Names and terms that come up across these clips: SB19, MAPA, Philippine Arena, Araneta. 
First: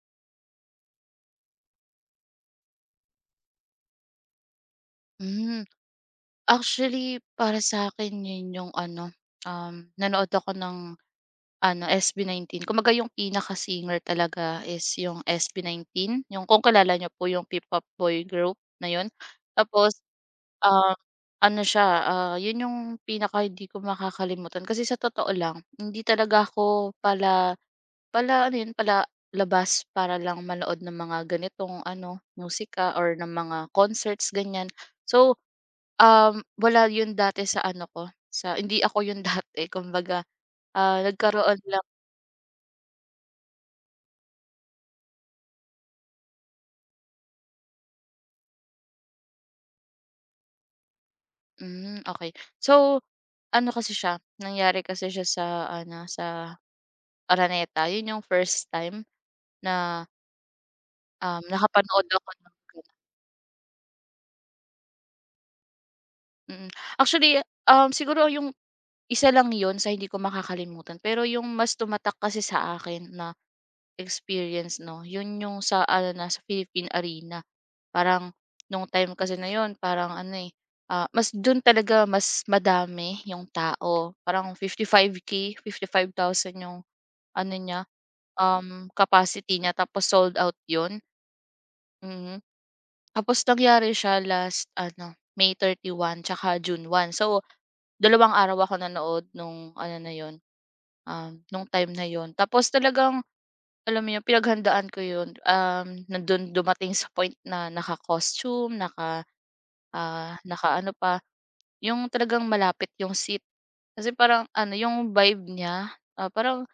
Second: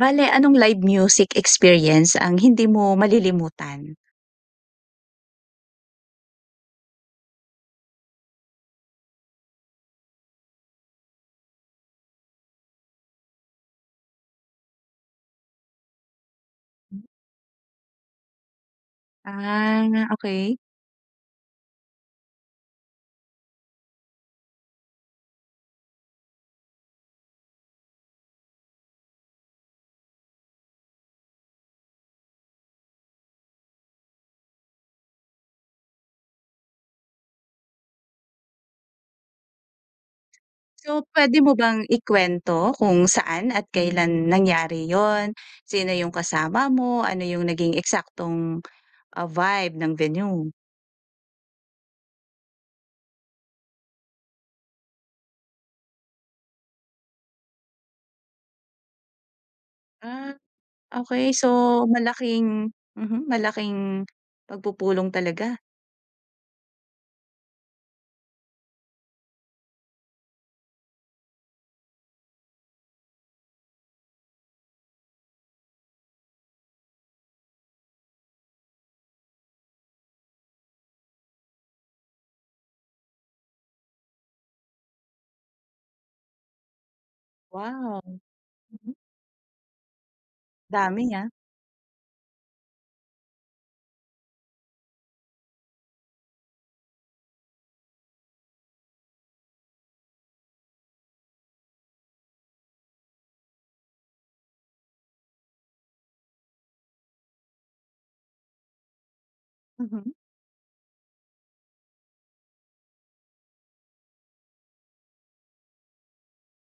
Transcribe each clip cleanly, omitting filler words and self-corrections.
Bale, anong live music experience ang hindi mo malilimutan? Hmm. Actually, para sa akin yun yung ano, nanood ako ng ano, SB19. Kumbaga yung pinaka-singer talaga is yung SB19 yung kung kilala nyo po yung P-pop boy group na yun. Tapos, Ah, okay. ah, ano siya, yun yung pinaka hindi ko makakalimutan. Kasi sa totoo lang, hindi talaga ako pala Pala ano yun pala labas para lang manood ng mga ganitong ano, musika or ng mga concerts ganyan. So, wala yun dati sa ano ko, sa hindi ako yun dati kumbaga, So, pwede mo nagkaroon bang lang. ikuwento kung saan at kailan nangyari 'yon? Sino yung kasama mo? Ano yung naging eksaktong, vibe ng venue? Hmm, okay. So, ano kasi siya, nangyari kasi siya sa ano, sa Araneta. Yun yung first time na, Ah, okay. So, nakapanood ako ng malaking gano'n. mhm, malaking pagpupulong talaga. Mm. Actually, siguro yung isa lang yun sa hindi ko makakalimutan, pero yung mas tumatak kasi sa akin na experience 'no, yun yung sa ano na, sa Philippine Arena. Parang nung time kasi na yun parang ano, eh, mas dun talaga mas madami yung tao. Parang 55K 55,000 yung ano niya, Wow, mhm, capacity niya tapos sold out yun. dami, ah. Mm. Tapos nangyari siya last ano, May 31 tsaka June 1. So, Dalawang araw ako nanood nung ano na yun, nung time na yun. Tapos talagang alam mo yun, pinaghandaan ko yun, nandun dumating sa point na naka-costume, naka, Mhm, naka-ano pa. Yung talagang malapit yung seat. Kasi parang ano, yung vibe niya, parang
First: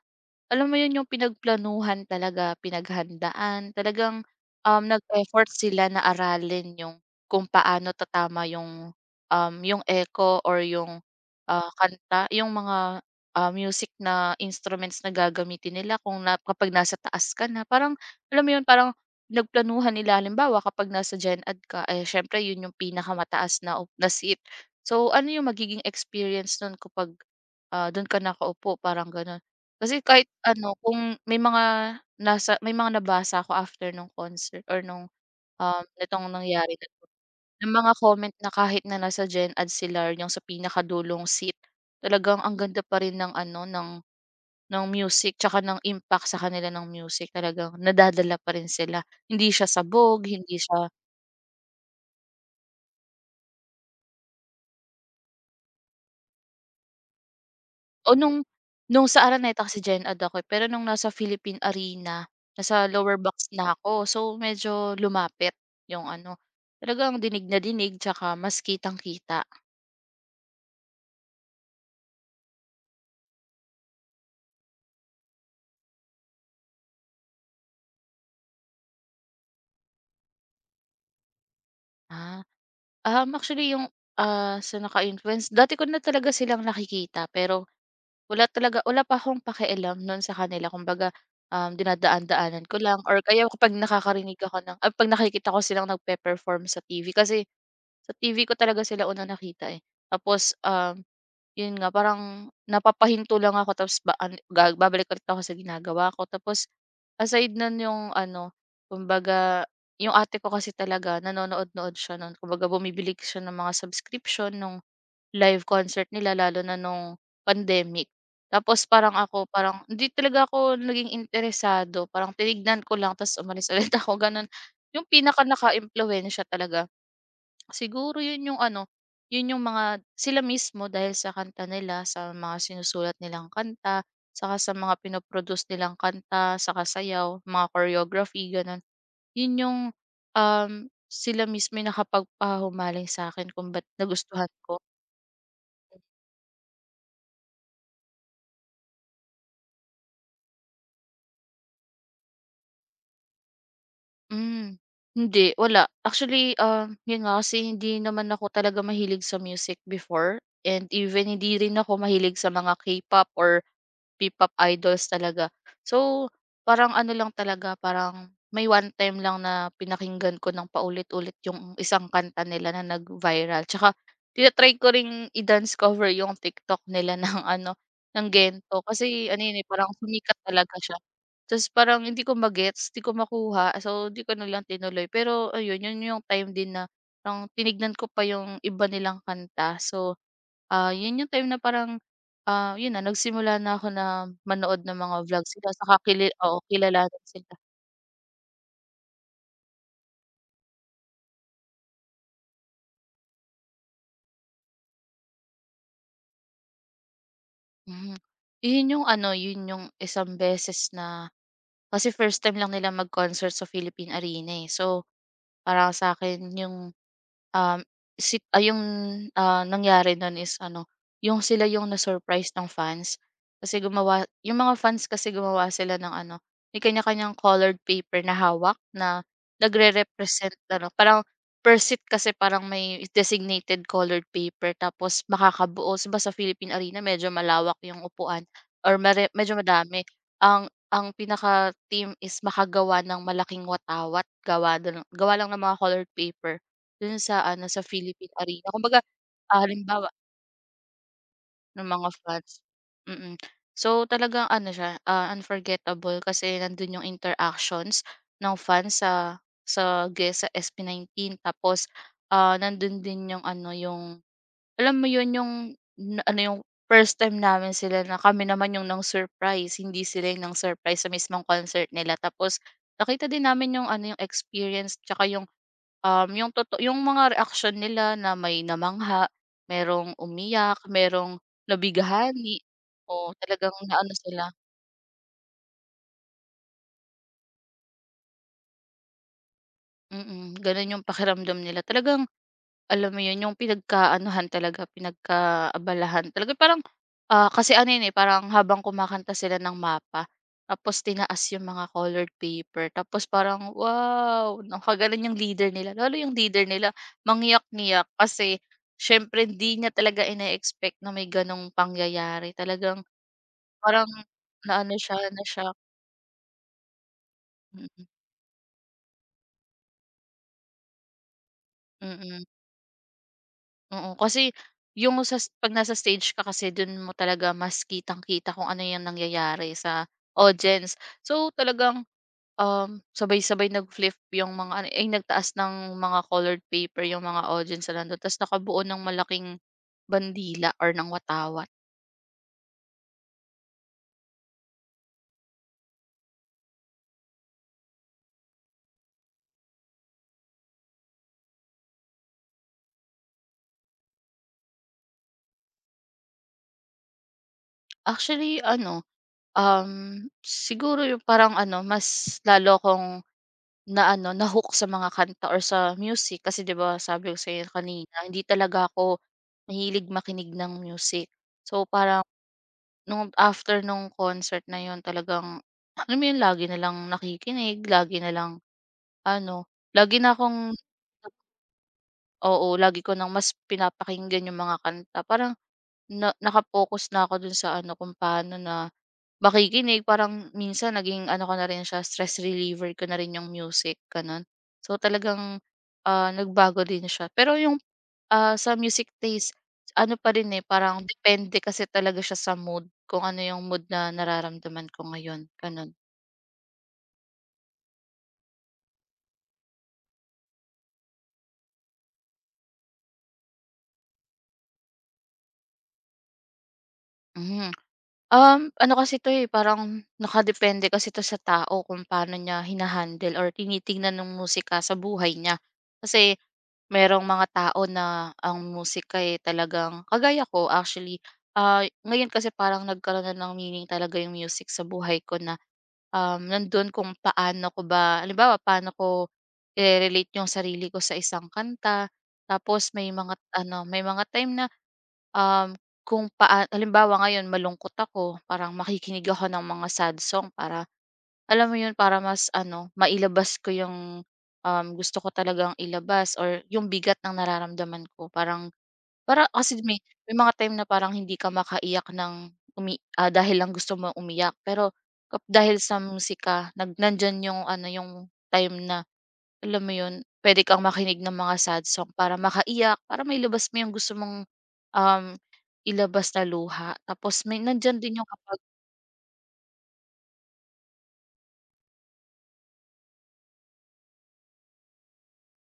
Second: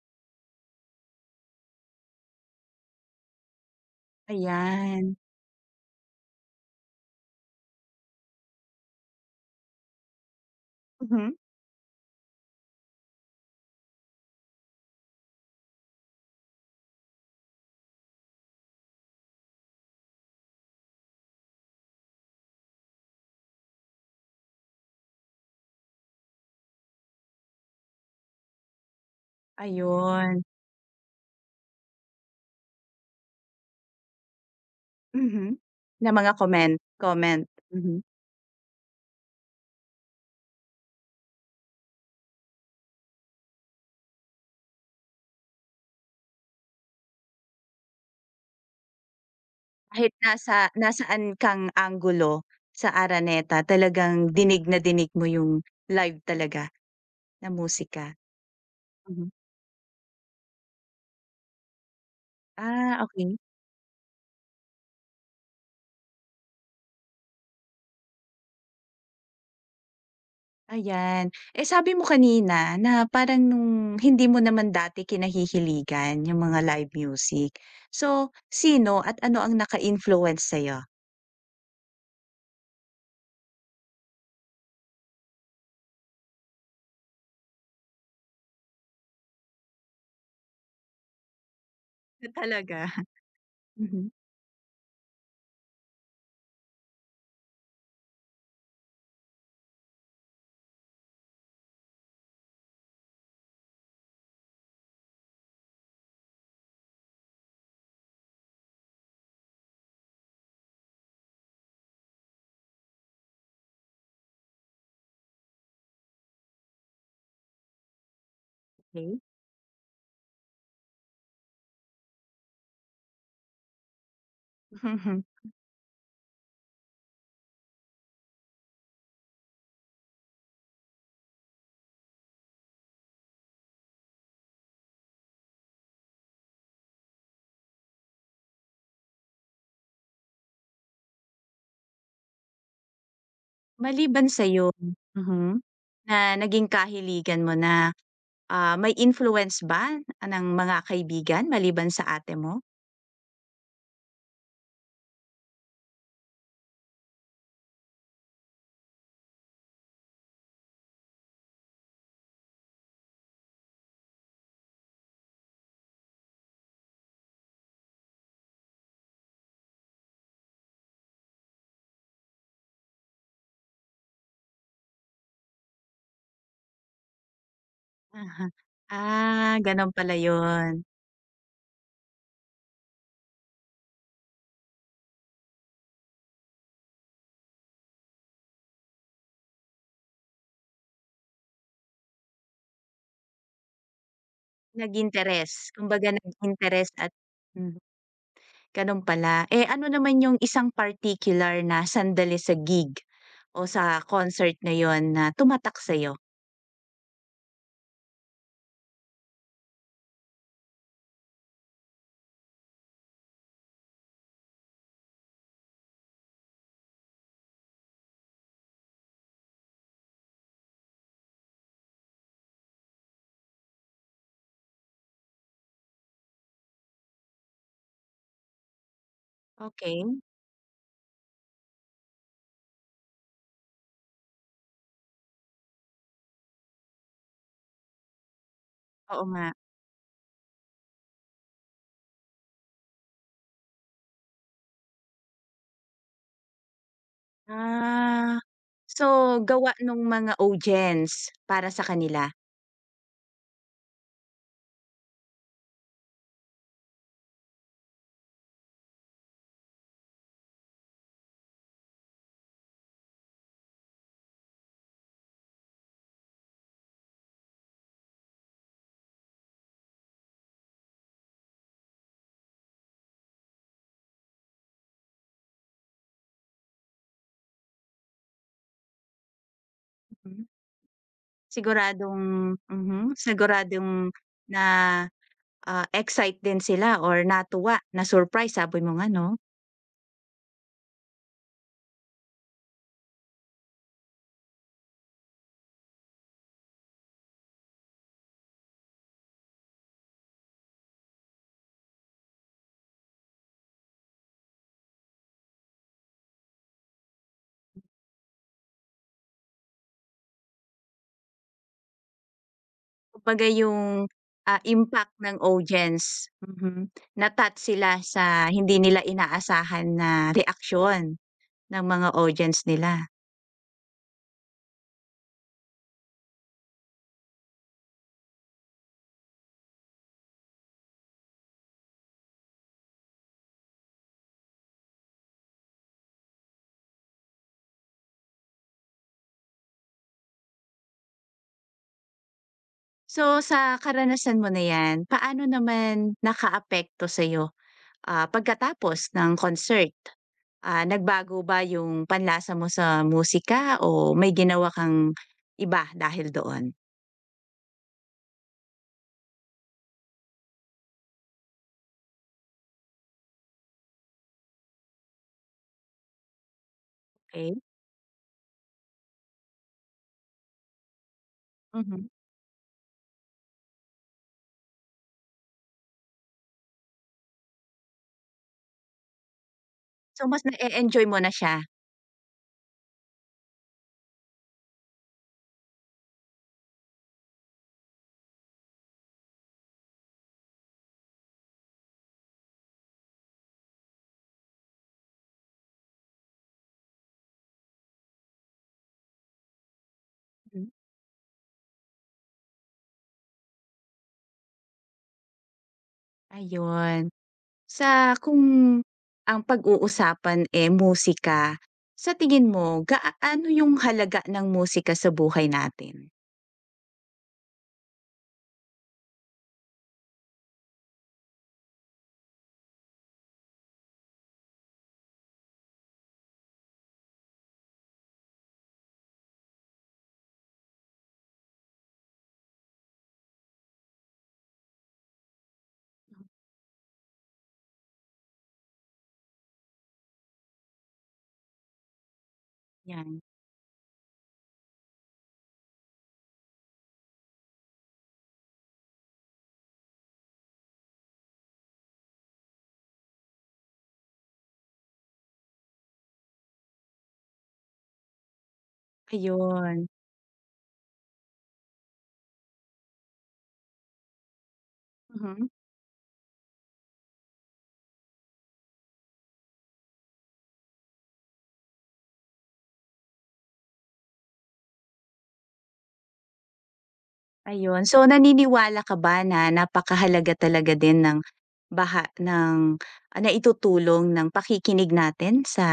alam mo yun yung pinagplanuhan talaga, pinaghandaan, talagang, ayan. nag-effort sila na aralin yung kung paano tatama yung, yung echo or yung, Mhm, kanta, yung mga, music na instruments na gagamitin nila kung na kapag nasa taas ka na. Parang alam mo yun, parang pinagplanuhan nila. Halimbawa, kapag nasa Gen Ed ka, eh, siyempre yun yung pinakamataas na op na seat. So, ano yung magiging experience nun kapag, dun ka nakaupo parang ganun? Kasi kahit ayun. ano kung may mga nasa may mga nabasa ako after nung concert or nung, Mhm, na mga nitong nangyari comment na 'to, comment. yung mga Mhm. comment na kahit na nasa Gen Ed sila or yung sa pinakadulong seat, talagang ang ganda pa rin ng ano, ng music tsaka ng impact sa kanila ng music talagang nadadala pa rin sila. Hindi siya Kahit sabog, hindi nasa siya. nasaan kang anggulo sa Araneta talagang dinig na dinig mo yung live talaga na musika. O nung sa Mhm. Araneta kasi Gen-Ed ako, eh, pero nung nasa Philippine Arena, nasa Ah, lower box okey, na ako. So, medyo lumapit yung ano, talagang dinig na dinig 'tsaka mas kitang-kita. ayan. Eh, sabi mo kanina na parang nung hindi mo naman dati kinahihiligan yung mga live music. So, sino at ano ang naka-influence sa'yo? Ah. Actually yung, sa naka-influence dati ko na talaga silang nakikita pero wala talaga wala pa akong pakialam noon sa kanila kumbaga, Na dinadaan-daanan ko talaga. lang or kaya kapag Mhm, nakakarinig ako ng 'pag nakikita ko silang nagpe-perform sa TV kasi sa TV ko talaga sila unang nakita, eh. Tapos, yun nga parang napapahinto lang ako tapos ba an ga babalik ulit ako sa ginagawa ko. Tapos aside nun yung ano, kumbaga yung ate ko kasi talaga nanonood-nood siya nun. Kumbaga bumibili siya ng mga subscription nung live concert nila lalo na nung pandemic. Tapos parang okey. ako, parang hindi talaga ako naging interesado, parang tinignan ko lang tapos umalis ulit ako, ganun. Yung Mhm. pinaka naka-impluwensiya talaga. Siguro 'yun yung ano, 'yun yung mga sila mismo dahil sa kanta nila, sa mga sinusulat nilang kanta, saka sa mga pinoproduce nilang kanta, saka sayaw, mga choreography gano'n. 'Yun yung, um, sila mismo yung nakapagpahumaling sa akin kung ba't Maliban nagustuhan sa'yo, ko. mhm, na naging kahiligan mo na. Ah, may influence ba ng mga kaibigan maliban sa ate mo? Hmm, hindi wala. Actually, 'yun nga kasi hindi naman ako talaga mahilig sa music before and even hindi rin ako mahilig sa mga K-pop or P-pop idols talaga. So, parang ano lang talaga, parang may one time lang na pinakinggan ko ng paulit-ulit yung isang kanta nila na nag-viral. Tsaka tina-try ko ring i-dance cover yung TikTok nila ng ano, ng uh gento. Kasi ano Ah, yun, eh, gano'n parang pala sumikat talaga 'yun. siya. Tapos parang hindi ko magets, hindi ko makuha. So, hindi ko na lang tinuloy. Pero ayun, yun yung time din na parang tinignan ko pa yung iba nilang kanta. So, yun yung time na parang yun na nagsimula na ako na manood ng mga vlog Nag-interes, sila saka kumbaga oo nag-interes at kilalanin sila. hmm, gano'n pala. Eh, ano naman 'yung isang particular na sandali sa gig o sa concert na yon na tumatak sa'yo? Mhm. Yun yung ano, yun yung isang beses na kasi first time lang nila mag-concert sa Philippine Arena, eh. So, para sa'kin yung Um, yung, nangyari nun is ano, yung sila yung na-surprise ng fans. Kasi gumawa yung mga fans kasi gumawa sila ng ano, may kanya-kanyang colored paper na hawak na Okey, nagre-represent ano, parang per seat kasi parang may designated colored paper tapos makakabuo 'di sa Philippine Arena medyo malawak yung upuan or oo nga. medyo madami. Ang pinaka-team is makagawa ng malaking watawat gawa dun gawa lang ng mga colored paper. Dun sa ano, sa Ah, Philippine Arena. Kumbaga, so gawa nung halimbawa mga audience para sa ng mga kanila? fans. Mm. So, talagang ano siya, unforgettable kasi nandun yung interactions ng fans sa guest sa SB19 tapos, nandun din yung ano, yung alam mo yun yung na ano yung first time namin sila na kami naman yung nang-surprise, hindi sila yung nang-surprise sa mismong concert nila. Tapos nakita din namin yung ano, yung experience tsaka yung, yung yung mga reaction nila na may namangha, merong Mhm. umiyak, merong Siguradong nabighani. mhm, O talagang siguradong naano sila. na. Ah, excite din sila or natuwa, na-surprise sabi mo nga 'no? Mm, gano'n yung pakiramdam nila. Talagang alam mo 'yun, yung pinagkaanuhan talaga, pinagkaabalahan. Talaga parang, kasi ano 'yun, eh, parang habang kumakanta sila ng MAPA tapos tinaas yung mga colored paper tapos parang, wow! Nakagano'n yung leader nila. Lalo yung leader nila mangiyak-ngiyak kasi siyempre hindi niya talaga ine-expect na may gano'ng pangyayari. Talagang Kumbaga yung, parang naano impact siya, ng na-shock. audience, mhm, na-touch sila Mm, sa hindi nila inaasahan na reaksyon ng mga mm. audience nila. Oo, kasi yung sa 'pag nasa stage ka kasi dun mo talaga mas kitang-kita kung ano yung nangyayari sa audience. So, talagang, sabay-sabay nag-flip yung mga ano, ay nagtaas ng mga colored paper yung mga audience na nandun ta's nakabuo ng malaking bandila or ng watawat. So, sa karanasan mo na 'yan, paano naman nakaapekto sa pagkatapos ng concert? Ah, nagbago ba yung panlasa mo sa musika o may ginawa kang iba dahil doon? Actually ano, siguro yung parang ano, mas lalo kong na ano, na-hook sa mga kanta or sa music kasi 'di ba sabi ko Okay. sa'yo kanina hindi talaga ako mahilig makinig ng music. So Mhm. parang nung after nung concert na yon talagang alam mo yun lagi na lang nakikinig, lagi na lang ano, lagi So, na mas na akong enjoy mo na siya? oo, lagi ko nang mas pinapakinggan yung mga kanta parang na nakapokus na ako dun sa ano kung paano na makikinig parang minsan naging ano ko na rin siya stress reliever ko na rin yung music gano'n. So talagang, nagbago din siya pero yung, sa music taste ano pa rin, eh, Hmm, parang depende kasi talaga siya sa mood kung ano yung mood na nararamdaman ko ngayon gano'n. ayun. Sa kung ang pag-uusapan, eh, musika, sa tingin mo gaano yung halaga ng musika sa buhay natin? Mhm, ano kasi 'to, eh, parang nakadepende kasi 'to sa tao kung paano niya hinahandle or tinitingnan ng musika sa buhay niya. Kasi merong mga tao na ang musika, eh, talagang kagaya ko actually, ngayon kasi parang nagkaroon na ng meaning talaga yung music sa buhay ko na nandun kung paano ko ba halimbawa paano ko ire-relate yung sarili ko sa isang kanta. Tapos may 'Yan, mga ano, may mga time na, um, kung halimbawa ngayon malungkot ako, parang makikinig ako ng mga sad song para alam mo yun, para mas ano, mailabas ko yung, gusto ko talagang ilabas or yung bigat ng nararamdaman ko. Parang para kasi ayun, may mga time na parang hindi ka makaiyak ng dahil lang gusto mong umiyak. Pero mhm, dahil sa musika nandiyan yung ano, yung time na alam mo yun, puwede kang makinig ng mga sad song para makaiyak, para mailabas mo yung gusto mong, um, ilabas na luha. Tapos may ayun. So, nandiyan din yung kapag. naniniwala ka ba na napakahalaga talaga din ng baha ng naitutulong ng pakikinig natin sa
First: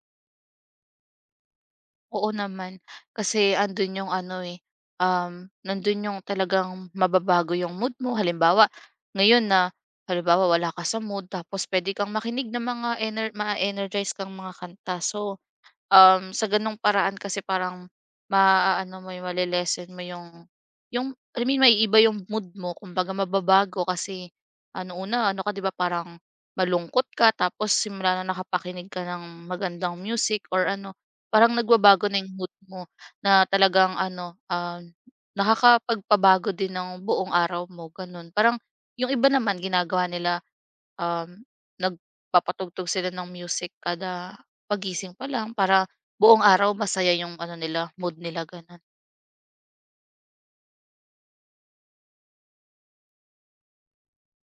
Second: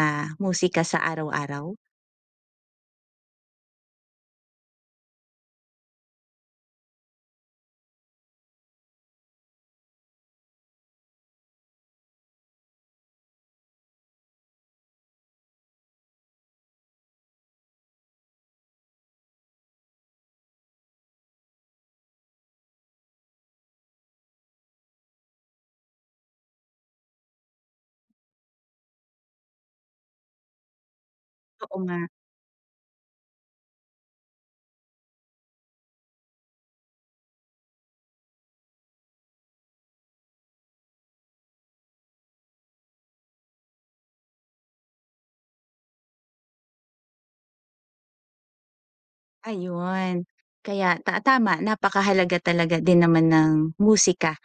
musika sa araw-araw? Oo naman, kasi andun yung ano, eh, nandun yung talagang mababago yung mood mo. Halimbawa, ngayon na halimbawa wala ka sa mood tapos puwede kang makinig ng mga ma-energize kang mga kanta. So, sa gano'ng paraan kasi parang maaano mo yung male-lessen mo yung I mean maiiba yung mood mo kumbaga mababago kasi ano, una ano ka 'di ba parang malungkot ka tapos simula na nakapakinig ka ng magandang music or ano, parang Oo nga, nagbabago na yung mood mo na talagang ano, nakakapagpabago din ng buong araw mo gano'n. Parang yung iba naman ginagawa nila Um, nagpapatugtog sila ng music kada pagising pa lang para buong araw masaya yung ano nila, mood nila gano'n. ayun. Kaya ta tama, napakahalaga talaga din naman ng musika.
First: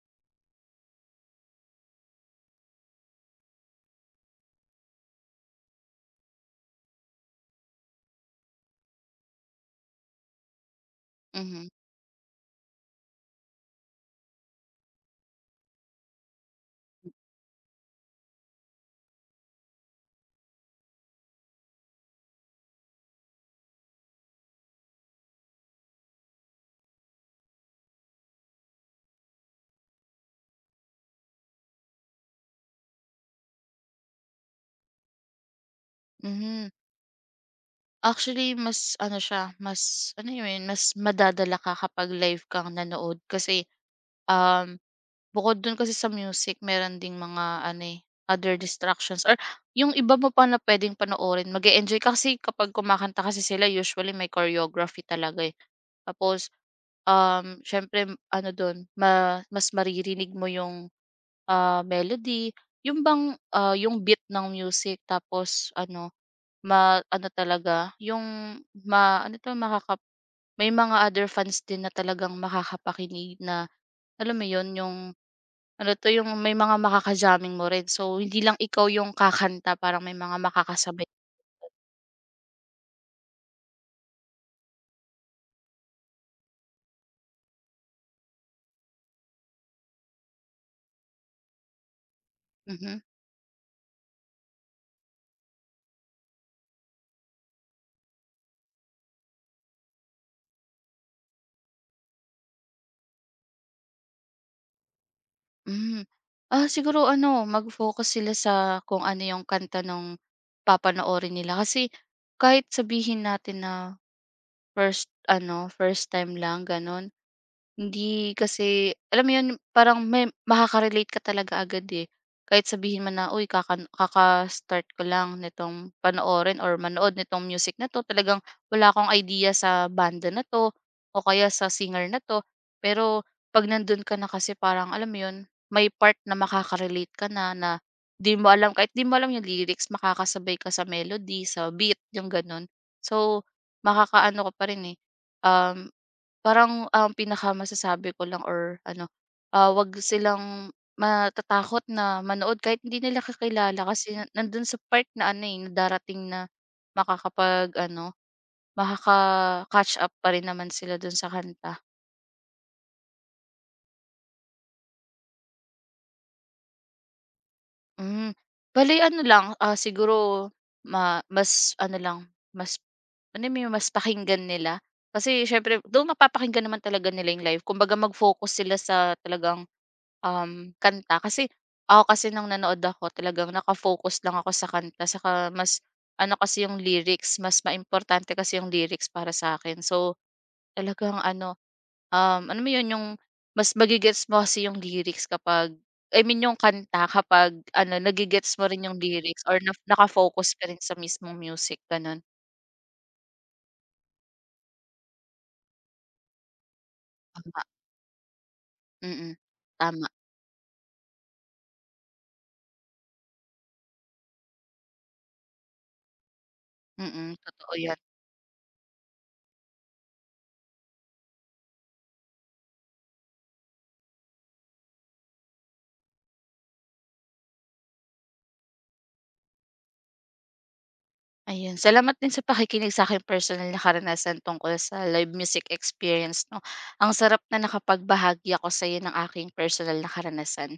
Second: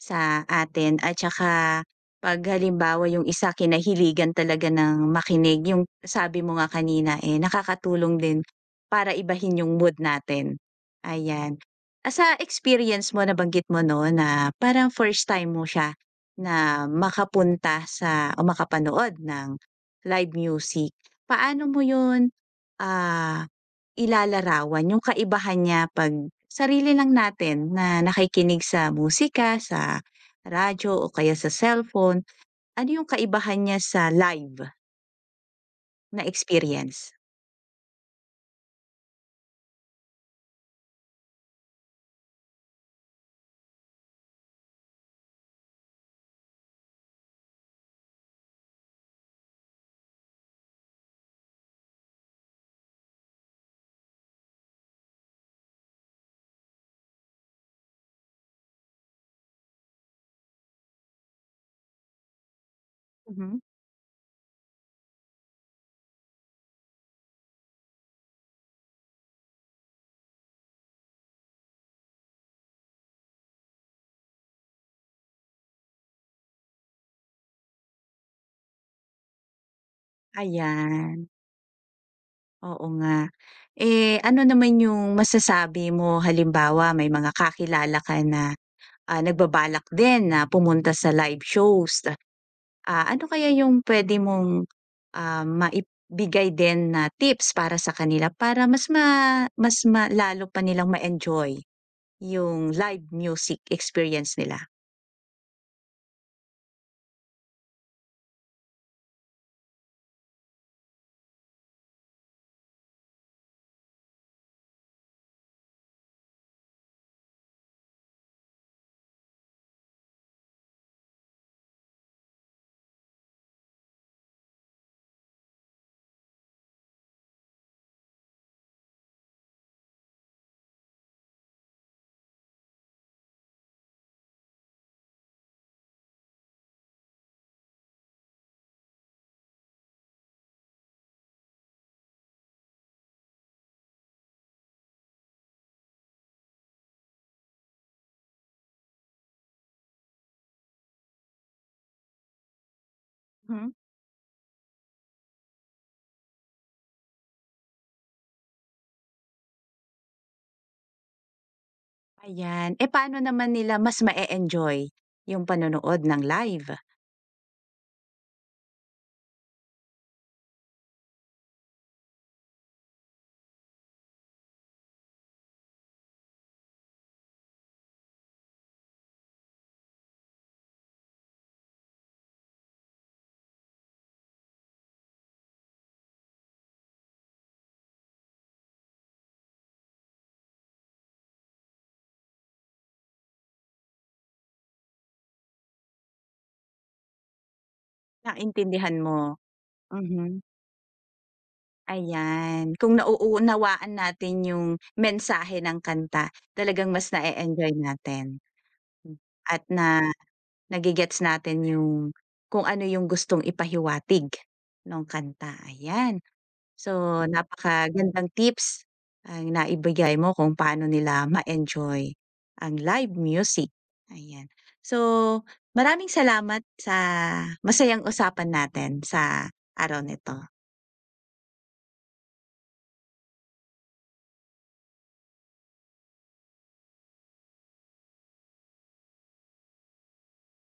Sa atin at saka 'pag halimbawa yung isa kinahiligan talaga ng makinig, yung sabi mo nga kanina, eh, nakakatulong din para ibahin yung mood natin, ayan. Mhm. Ah, sa experience mo nabanggit mo 'no na parang first time mo siya na makapunta sa o makapanood ng live music. Paano mo yun, ah, ilalarawan yung kaibahan niya 'pag sarili lang natin na nakikinig sa musika, sa radyo o kaya sa cellphone. Ano yung kaibahan niya sa live na Mhm. experience? Actually, mas ano siya, mas ano yun, eh, mas madadala ka kapag live kang nanood kasi, um, bukod dun kasi sa music meron ding mga ano, eh, other distractions or yung iba mo pa na pwedeng panoorin mag enjoy ka kasi kapag kumakanta kasi sila usually may choreography talaga, eh. Tapos, siyempre ano dun mas maririnig mo yung, melody, yung Mhm, yung beat ng music tapos ano ma-ano talaga, yung ano 'to, may mga other fans din na talagang makakapakinig na alam mo yun, yung ano 'to, yung may mga makaka-jamming mo rin. So, hindi lang ikaw yung kakanta, parang may mga makakasabay. ayan, oo nga. Eh, ano naman yung masasabi mo halimbawa may mga kakilala ka na ah, nagbabalak din na pumunta sa live shows. Mhm, Ah, ano kaya yung pwede mong, maibigay din na tips para sa kanila para mas ma lalo pa nilang ma-enjoy yung live music experience nila? hmm. Ah, siguro ano, mag-focus sila sa kung ano yung kanta nung papanoorin nila. Kasi kahit sabihin natin na first ano, first time lang, gano'n. Hindi kasi alam mo 'yun, parang may makaka-relate ka talaga agad, eh. Kahit sabihin man na, "Uy, kaka-start ko lang nitong panoorin or manood nitong music na 'to, talagang wala akong idea sa banda na 'to o kaya sa singer na 'to." Pero 'pag nandun ka na kasi parang alam mo 'yun, may part na makaka-relate ka na, na 'di mo alam kahit 'di mo alam yung lyrics, makakasabay ka sa melody, sa beat, yung gano'n. So, makakaano ko pa rin, eh, um, parang ang pinakamasasabi ko lang or ano, 'wag silang matatakot na manood kahit hindi nila Mhm. kakilala kasi na nandun sa part na ano, eh, na darating na makakapag-ano, makaka-catch up pa rin naman sila dun sa kanta. Ayan, eh, paano naman nila mas ma enjoy yung panonood ng live? Hmm, bale ano lang, siguro mas ano lang, mas alam may mas pakinggan nila. Kasi siyempre though mapapakinggan naman talaga nila yung live kumbaga mag-focus sila sa talagang kanta kasi ako kasi nang nanood ako talagang naka-focus lang ako sa kanta saka mas ano kasi yung lyrics, mas maimportante kasi yung lyrics para sa akin. So, talagang ano, alam mo yun yung mas mage mo kasi yung lyrics kapag I mean yung kanta kapag ano nage-gets mo rin Naintindihan yung mo? lyrics or na Mhm, naka-focus ka rin sa mismong music, ganun. ayan. Kung nauunawaan natin yung mensahe ng kanta, talagang mas na Um. enjoy natin. Hmm. Mm, At na tama. nage natin yung kung ano yung gustong ipahiwatig nung kanta, ayan. So, Mm, totoo yun. napakagandang tips ang naibigay mo kung paano nila ma-enjoy ang live music, ayan. So, maraming salamat sa masayang usapan natin sa araw nito. Ayun, salamat din sa pakikinig sa'king personal na karanasan tungkol sa live music experience 'no. Ang sarap na nakapagbahagi ako sa'yo ng aking personal na karanasan.